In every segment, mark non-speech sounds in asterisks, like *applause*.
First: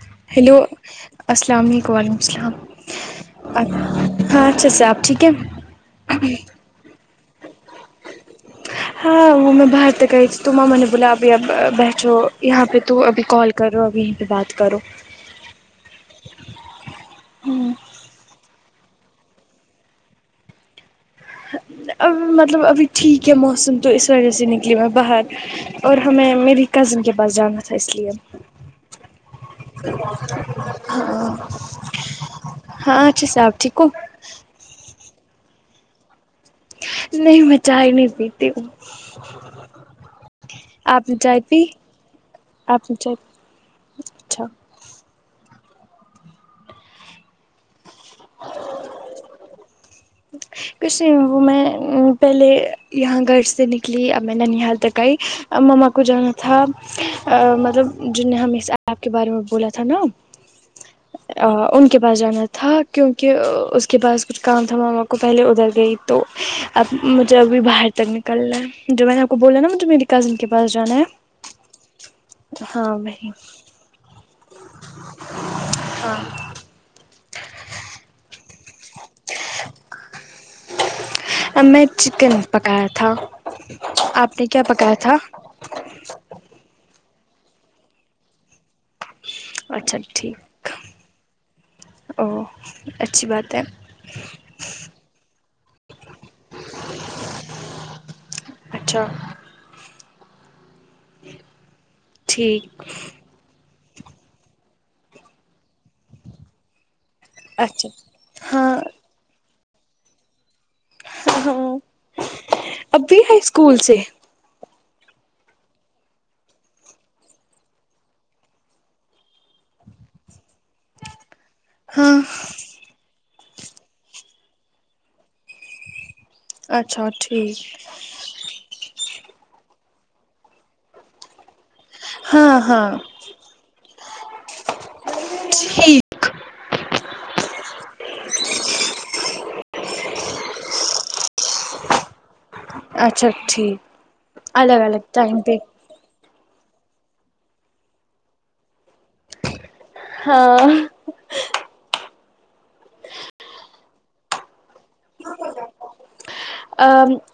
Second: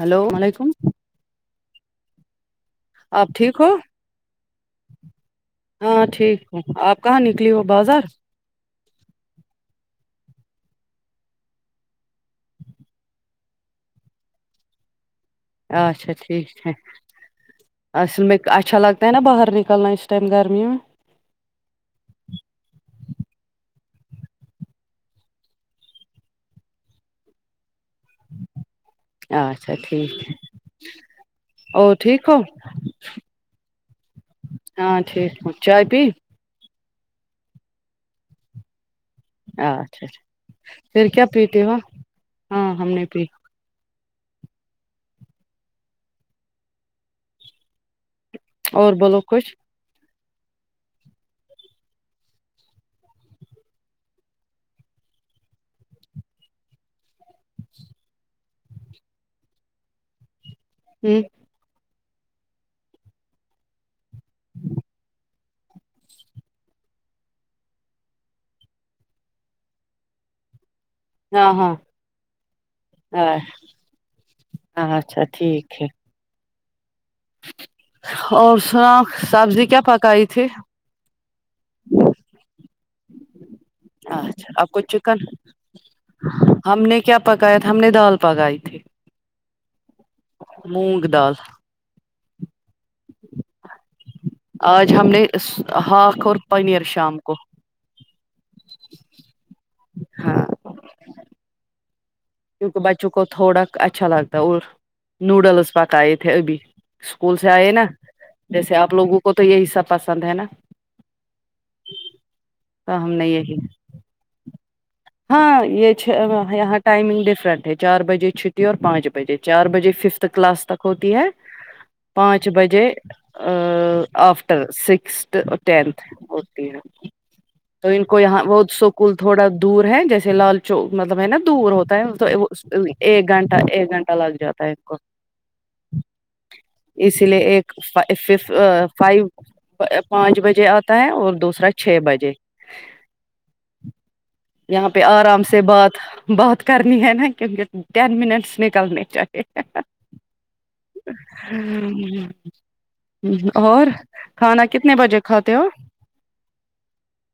Hello hello وعلیکم السلام علیکم وعلیکم السلام آپ ٹھیک ہو ہاں اچھے سے آپ ٹھیک ہے ہاں ٹھیک ہوں آپ کہاں نکلی ہو بازار ہاں وہ میں باہر تک آئی تھی تو ماما نے بولا ابھی اب بیٹھو یہاں پہ تو ابھی کال کرو اب یہیں پہ بات کرو اچھا ٹھیک ہے اصل میں اچھا لگتا ہے نا باہر نکلنا اس ٹم گرمی میں اب مطلب ابھی ٹھیک ہے موسم تو ا وجہ سے نکلی میں باہر اور ہمیں میری کزن کے پاس جانا تھا اس لیے اچھا ٹھیک ہاں او ٹھیک ہو ہاں اچھے سے آپ ٹھیک ہو ہاں ٹھیک ہوں چائے پی نہیں میں چائے نہیں پیتی ہوں اچھا اچھا پھر آپ نے کیا چائے پی پیتے ہو ہاں ہم آپ نے چائے پی اچھا اور بولو کچھ کچھ نہیں وہ میں پہلے یہاں گھر سے نکلی اب میں ننیحال تک آئی اب مما کو جانا تھا مطلب جن نے ہم صاحب کے بارے میں بولا تھا نا ہ ان کے پاس جانا تھا کیونکہ اس کے پاس کچھ کام تو ماما کو پہلے ادھر گئی تو اب مجھے ابھی باہر تک نکلنا ہے جو میں نے آپ کو بولا نا وہ میری کزن کے پاس جانا ہے ہاں ہاں ہاں وہی ا اچھا ٹھیک ہے اور سنا سبزی کیا پکائی تھی اب میں چکن پکایا تھا آپ نے اچھا کیا کو پکایا تھا چکن ہم نے کیا پکایا تھا ہم نے دال پکائی تھی اچھا ٹھیک مونگ دال او اچھی بات ہے آج ہم نے ہاھ اور پنیر شام کو اچھا ہاں ٹھیک کیونکہ بچوں کو تھوڑا اچھا لگتا ہے اور نوڈلس پکائے تھے ابھی اسکول سے آئے نا اچھا جیسے ہاں آپ لوگوں کو تو یہی سب پسند ہے نا ہاں ہاں تو ہم ابھی نے ائی یہی اسکول سے ہاں یہ یہاں ٹائمنگ ڈفرنٹ ہے چار بجے چھٹی اور پانچ بجے چار بجے ففتھ کلاس تک ہوتی ہے ہاں پانچ بجے آفٹر سکستھ ٹنتھ اچھا ٹھیک کو یہاں بہت سوکل تھوڑا دور ہے جیسے لال چوک مطلب ہے نا دور ہوتا ہے تو ہاں ہاں ایک گھنٹہ ایک گھنٹہ لگ جاتا ہے ان کو اسی لیے ایک فف فائیو پانچ بجے آتا ہے اور دوسرا چھ بجے اچھا ٹھیک الگ یہاں پہ الگ ٹائم آرام پہ سے بات بات کرنی ہے نا کیونکہ ٹین منٹس نکلنے چاہیے ہاں ہمم ہمم اور کھانا کتنے بجے کھاتے ہو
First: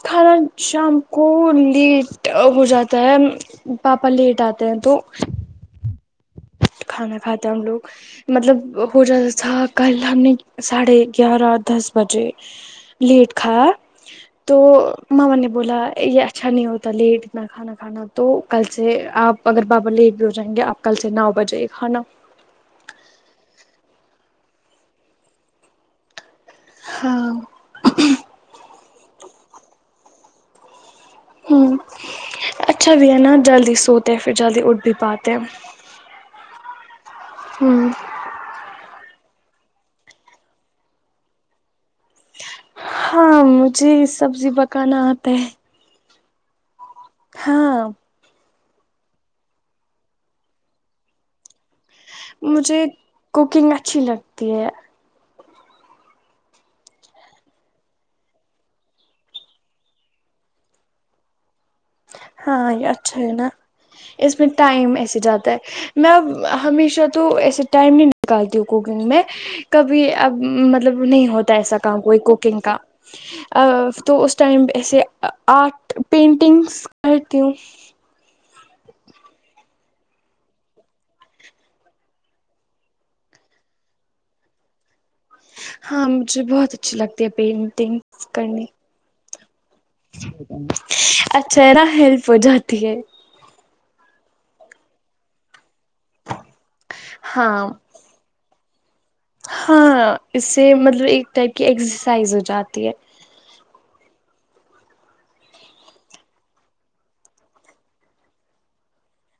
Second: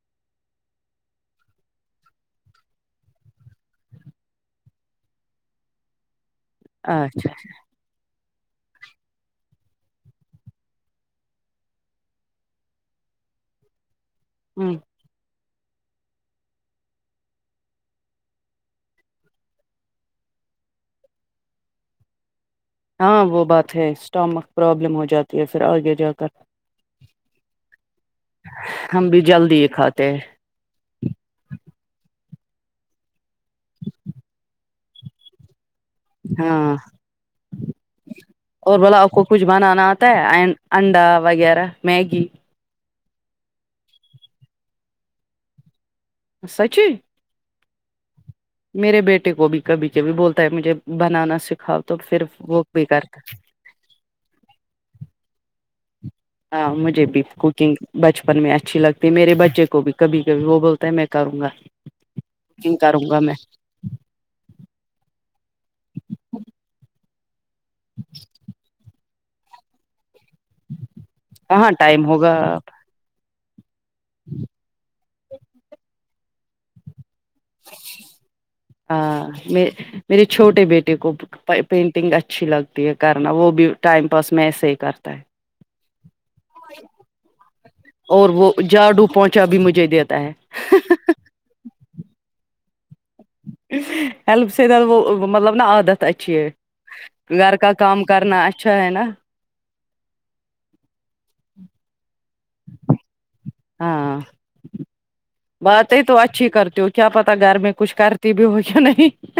کھانا شام کو لیٹ ہو جاتا ہے پاپا لیٹ آتے ہیں تو کھانا اچھا کھاتے ہیں ہم لوگ مطلب ہو جاتا تھا کل ہم نے ساڑھے گیارہ دس بجے لیٹ کھا یا تو ہ ماما نے بولا یہ اچھا نہیں ہوتا لیٹ اتنا کھانا کھانا تو کل سے آپ اگر بابا لیٹ بھی ہو جائیں گے آپ کل سے نو بجے کھانا ہاں وہ بات ہے اسٹامک پرابلم ہو جاتی ہے پھر آگے جا کر ہاں ہم بھی جلدی ہی کھاتے ہیں ہمم اچھا بھی ہے نا جلدی سوتے ہے پھر جلدی اٹھ بھی پاتے ہاں ہوں اور بلا آپ کو کچھ بنانا آتا ہے انڈا وغیرہ میگی ہاں مجھے سبزی پکانا آتا ہے سچ ہاں میرے بیٹے کو بھی کبھی کبھی بولتا ہے مجھے بنانا سکھاؤ تو پھر وہ مجھے بھی کرتا ہے۔ کوکنگ اچھی لگتی ہے ہاں مجھے بھی کوکنگ بچپن میں اچھی لگتی ہے میرے بچے کو بھی کبھی کبھی وہ بولتا ہے میں کروں گا ہاں کوکنگ یہ کروں اچھا گا ہے میں نا اس میں ٹائم ایسے جاتا ہے میں اب ہمیشہ تو ایسے ٹائم نہیں نکالتی ہوں کوکنگ میں کبھی اب مطلب نہیں ہوتا کہاں ایسا کام ٹائم کوئی ہوگا کوکنگ کا ا تو اس ٹائم ایسے ارٹ پینٹنگس کرتی ہوں *inaudible* ہاں میں میرے چھوٹے بیٹے کو پینٹنگ اچھی لگتی ہے کرنا وہ بھی ٹائم پاس میں ایسے ہی کرتا ہے ہاں مجھے بہت اچھی لگتی ہے پینٹ اور وہ جاڈو پہنچا بھی مجھے دیتا ہے اچھا ہے نہ ہیلپ ہو جاتی ہے ہیلپ سے زیادہ مطلب نا عادت اچھی گھر ہاں کا کام کرنا اچھا ہے نا ہاں اس سے مطلب ایک ٹائپ کی ایکسرسائز ہو جاتی ہے ہاں باتیں تو اچھی کرتی ہو کیا پتا گھر میں کچھ کرتی بھی ہو کیا نہیں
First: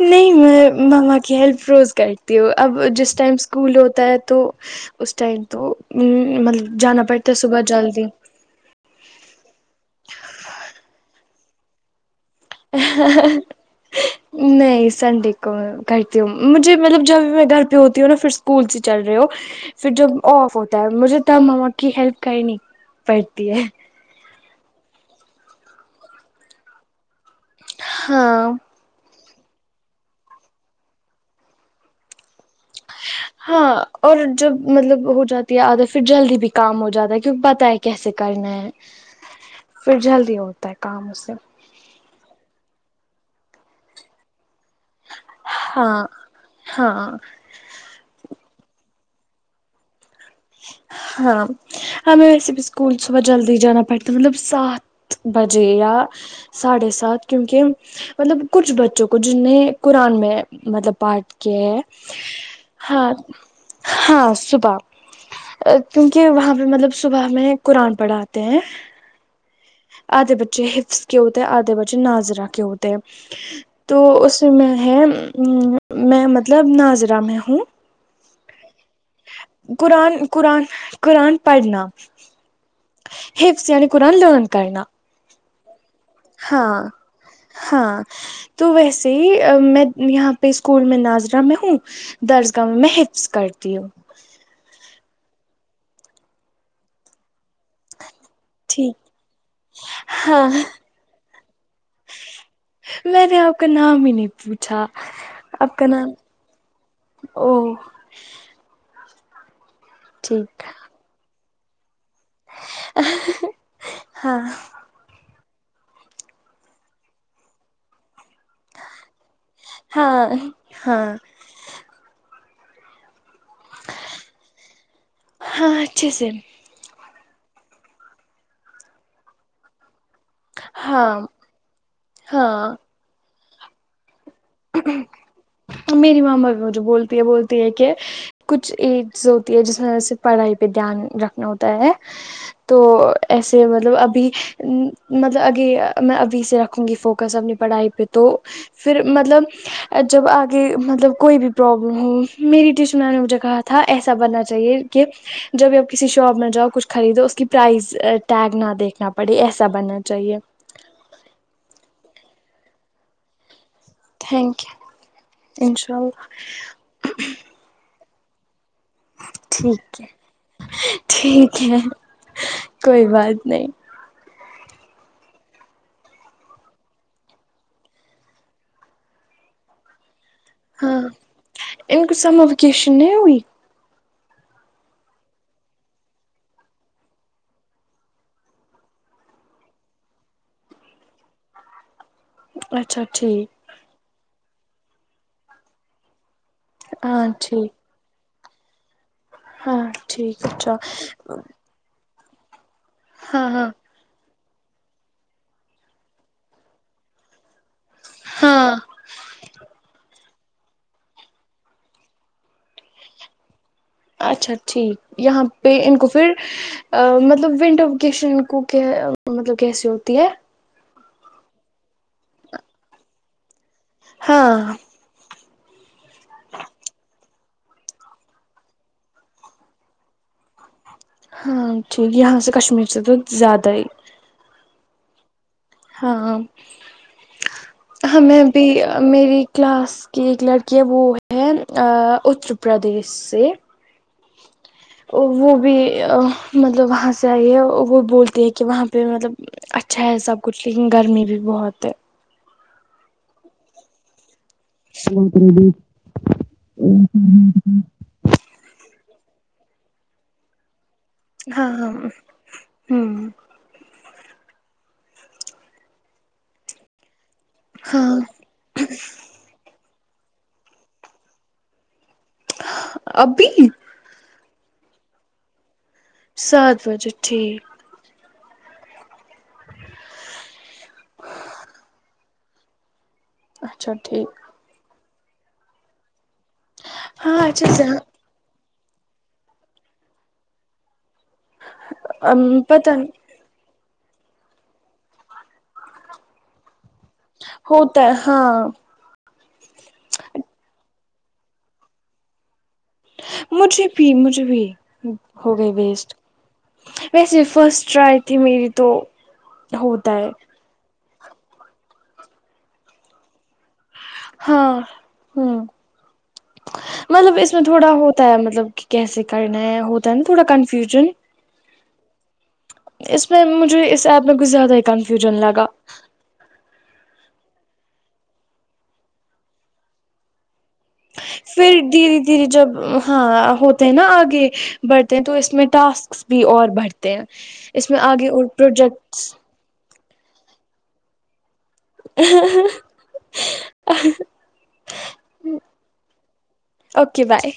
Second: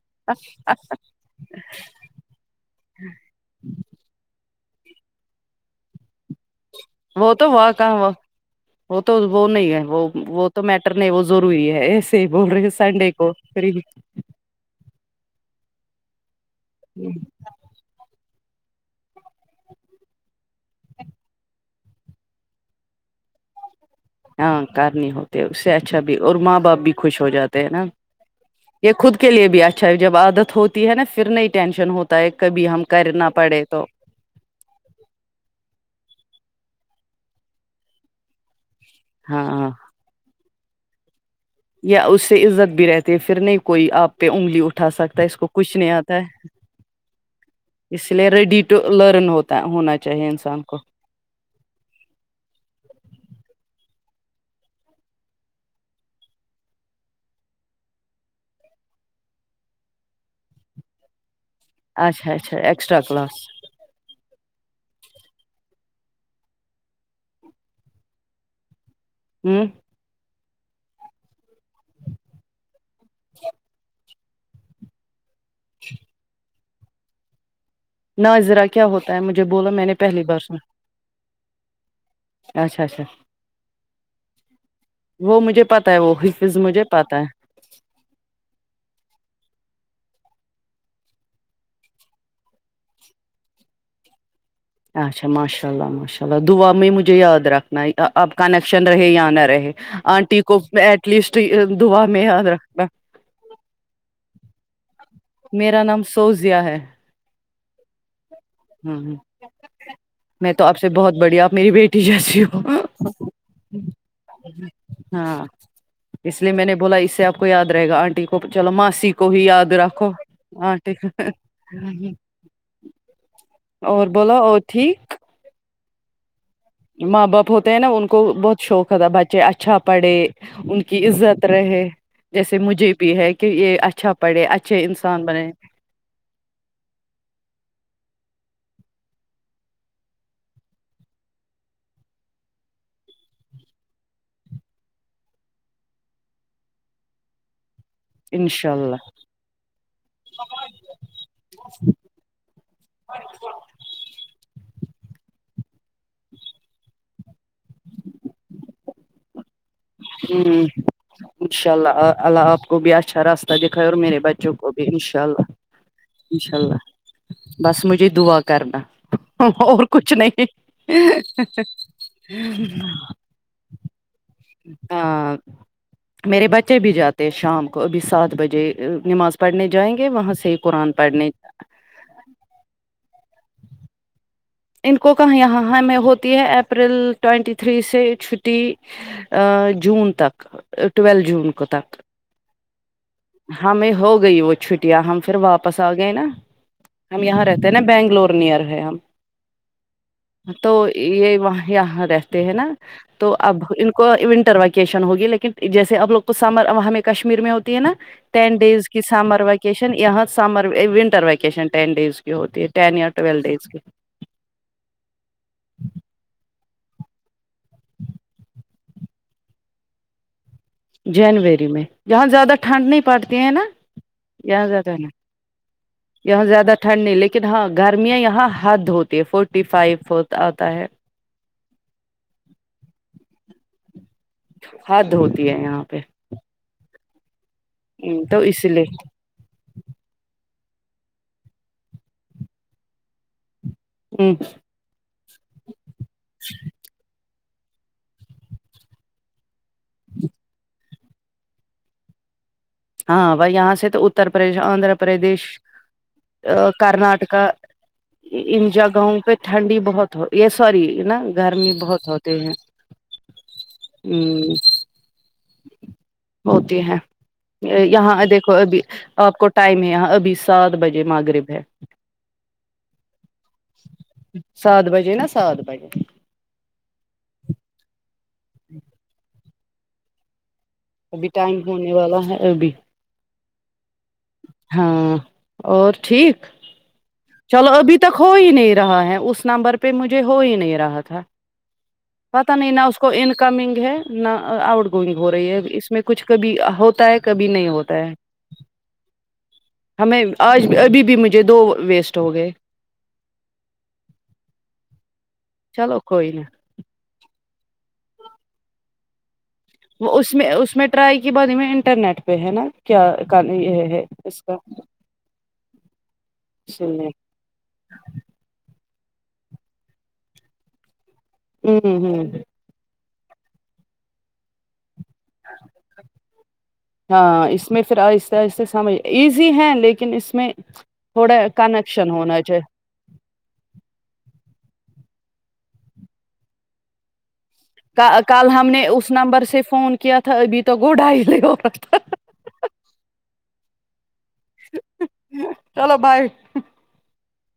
نہیں میں ماما کی ہیلپ روز کرتی ہو اب جس ٹائم اسکول ہوتا ہے تو اس ٹائم تو ا مطلب جانا پڑتا وہ ہے تو صبح وہ جلدی کہاں وہ تو وہ نہیں ہے وہ وہ تو میٹر نہیں وہ ضروری ہے بول رہے ہو سنڈے کو کریگی نہیں سنڈے کو کرتی ہوں مجھے مطلب جب بھی میں گھر ہوتی ہو نہ پھر اسکول سے چل رہے ہو پھر جب آف ہوتا ہے مجھے تب مما کی ہیلپ کرنی پڑتی ہے ہاں کرنی ہوتے اس سے اچھا بھی اور ماں باپ بھی خوش ہو جاتے ہے نا ہاں یہ خود کے لیے بھی اچھا ہے جب عادت ہوتی ہے نا پھر نہیں ٹینشن ہو تا ہے کبھی ہم کرنا پڑے ہاں تو اور جب مطلب ہو جاتی ہے عادت پھر جلدی بھی کام ہو جاتا ہے کیونکہ پتہ ہے کیسے کرنا ہے ہاں پھر جلدی ہوتا ہے کام اس سے یا اس سے عزت بھی رہتی ہے پھر نہیں کوئی آپ پہ انگلی اٹھا سکتا ہے اس کو کچھ نہیں ہاں آتا ہے ہاں اس لیے ریڈی ٹو لرن ہوتا ہونا چاہیے انسان کو ہاں ہمیں ویسے بھی اسکول صبح جلدی جانا پڑتا ہے مطلب سات بجے یا ساڑے سات کیونکہ مطلب کچھ بچوں کو جنھیں قرآن میں مطلب پاڈھ کے ہے اچھا اچھا ایکسٹرا ہاں کلاس ہاں صبح کیونکہ وہاں پہ مطلب صبح میں قرآن پڑھاتے ہیں ہوں آدھے بچے حفظ کے ہوتے ہے آدھے بچے ناظرہ کے ہوتے ہے تو اس میں ہے میں مطلب ناظرہ میں ہوں ناظرہ کیا ہوتا ہے مجھے بولو میں نے قرآن پہلی بار سنا قرآن قرآن پڑھنا اچھا اچھا حفظ یعنی قرآن لن کرنا وہ مجھے پتہ ہے وہ حفظ ہاں مجھے پتہ ہے ہاں تو ویسے میں یہاں پہ اسکول میں ناظرہ میں ہوں درس گاہ میں حفظ کرتی ہوں اچھا ماشاء اللہ ماشاء اللہ دعا میں مجھے یاد رکھ نہیں اب کنیکشن ٹھیک رہے یا نہ رہے آنٹی ہاں کو ایٹ لیسٹ دعا میں یاد رکھ میں نے آپ کا نام ہی نہیں پوچھا آپ میرا کا نام سوزیا ہے او ہوں ہ میں ٹھیک تو آپ سے بہت بڑی آپ میری بیٹی جیسی ہو ہاں ہاں اس لیے میں نے بولا اس سے آپ کو یاد رہے گا آنٹی کو چلو ماسی کو ہی یاد رکھو ہاں انٹی ہاں کو اور بولو اور ٹھیک ہاں اچھے سے ماں باپ ہوتے ہیں نا ان کو بہت شوق ہوتا بچے اچھا پڑھے ان کی ہاں عزت رہے جیسے ہاں مجھے بھی ہے کہ یہ اچھا پڑھے ا چھے انسان بنیں میری مما بھی مجھے بولتی ہے بولتی ہے کہ کچھ ایڈز ہوتی ہے جس میں وجہ سے پڑھائی پہ دھیان رکھنا ہوتا ہے تو ایسے مطلب ابھی مطلب اگے میں ابھی سے رکھوں گی فوکس اپنے پڑھائی پہ تو انشاء پھر اللہ مطلب جب آگے متلب کوئی بھی پرابلم ہو میری تشانے نے مجھے کہا تھا ایسا بننا چاہیے کہ جب بھی آپ کسی شاپ میں جاؤ کچھ خریدو اس کی پرائس ٹیگ نہ دیکھنا پڑ پڑھ ایسا بننے ہمم انا نشاء اللہ اللہ آپ کو بھی اچھا رس دکھائے اور میرے بچوں تھینک کو یو بھی ان شاء اللہ انشاء اللہ ان شاء اللہ بس مجھے دعا کرنا اور ٹھیک ہے کچھ نہیں ٹھیک ہے کوئی نہیں ہاں میرے بچے بھی جاتے ہیں شام کو ابھی سات بجے نماز پڑھنے جائیں گے وہاں سے قرآن ہاں پڑھنے ان کو سمر ویکیشن نہیں ہوئی ان کو کہ یہاں میں ہوتی ہے اپریل ٹوینٹی تھری سے چھٹی ا جون تک ٹوئلتھ جون کو تک اچھا ٹھیک ہمیں ہو گئی وہ چھٹیاں ہم پھر واپس آ گئے نا ہم ہاں یہاں رہتے نا ٹھیک بنگلور نیئر ہے ہم ہاں ٹھیک تو اچھا یہ وہاں یہاں رہتے ہیں نا تو ہاں اب ہاں ان کو ونٹر ویکیشن ہوگی لیکن جیسے اب لوگ کو سمر وہاںیں کشمیر میں ہوتی ہے نا ٹین ہاں ڈیز کہ سمر ویکیشن یہاں summer winter vacation ten days کی ہوتی ہے ٹین یا ٹویلو ڈیز کی اچھا ٹھیک یہاں پہ ان کو پھر ا مطلب ونڈو وکیشن کو کیا مطلب کیسی ہوتی ہے جنوری میں جہاں زیادہ ٹھنڈ نہیں پڑتی ہیں نا ہاں یہاں زیادہ نا یہاں زیادہ ٹھنڈ نہیں لیکن ہاں گرمیاں یہاں حد ہوتی ہے فورٹی فائیو آتا ہے ہاں ٹھیک یہاں سے کشمیر سے تو زیادہ ہی حد ہوتی ہے یہاں پہ ہاں تو ہمیں اس بھی لیے امیری کلاس کی ایک لڑکی ہے وہ ہے ا اتر پردیش سے ہمم وہ بھی مطلب وہاں سے آئی ہے وہ بولتی ہے کہ وہاں پہ مطلب اچھا ہے سب کچھ لیکن گرمی بھی بہت ہے ہاں بائی یہاں سے تو اتر پردیش آندھرا پردیش کرناٹکا انن جگہوں پہ ٹھنڈی بہت ہو یہ سوری ہے نا ہاں گرمی ہاں بہت ہ ہوتے ہیں ہمم ہوتی ہے یہاں ہاں دیک ابھی آپ کو ٹائم ہے یہ ابھی سات بجے مغرب ہے ابھی سات بجے نا سات بجے سات بجے ٹھیک ابھی ٹائم ہونے والا ہے ابھی اچھا ٹھیک ہاں اور ٹھیک ہاں اچھا چلو سے ابھی تک ہو ہی نہیں رہا ہے اس نمبر پہ مجھے ہو ہی نہیں رہا تھا پتا نہیں نا پت اس کو ان کمنگ ہے نہ آؤٹ گوئنگ ہو رہی ہے اس میں کچھ کبھی ہوتا ہے کبھی نہیں ہوتا ہے ہمیں آج ابھی بھی مجھے دو ویسٹ ہو گئے مجھے بھی مجھے بھی ہو گئے چلو ویسٹ کوئی نا ویسے فرسٹ ٹرائی تھی میری تو ہوتا وہ ہے اس میں اس میں ٹرائی کی بارے میں انٹرنیٹ پہ ہے نا کیا یہ ہے اس کا ہاں ہوں سننے مطلب اس میں تھوڑا ہوتا ہے مطلب کہ کیسے کرنا ہے ہوتا ہے نا تھوڑا کنفیوژن آ م ہمم ہمم اس میں مجھے اسس ایپ میں کچھ زیادہ ہی کنفیوژن لگا ہاں اس میں پھر آہستہ آہستہ سمجھ ایزی ہیں لیکن اس میں تھوڑا پھر کنیکشن دھیرے ہونا دھیرے جب چاہیے ہاں ہوتے ہیں نا آگے بڑھتے ہیں تو اس میں ٹاسک بھی اور بڑھتے ہیں اس میں آگے اور کل ہم نے اس پروجیکٹس نمبر سے فون کے تھا ابھی تک آٹھائی نہیں عورت چلو بائے اوکے بائے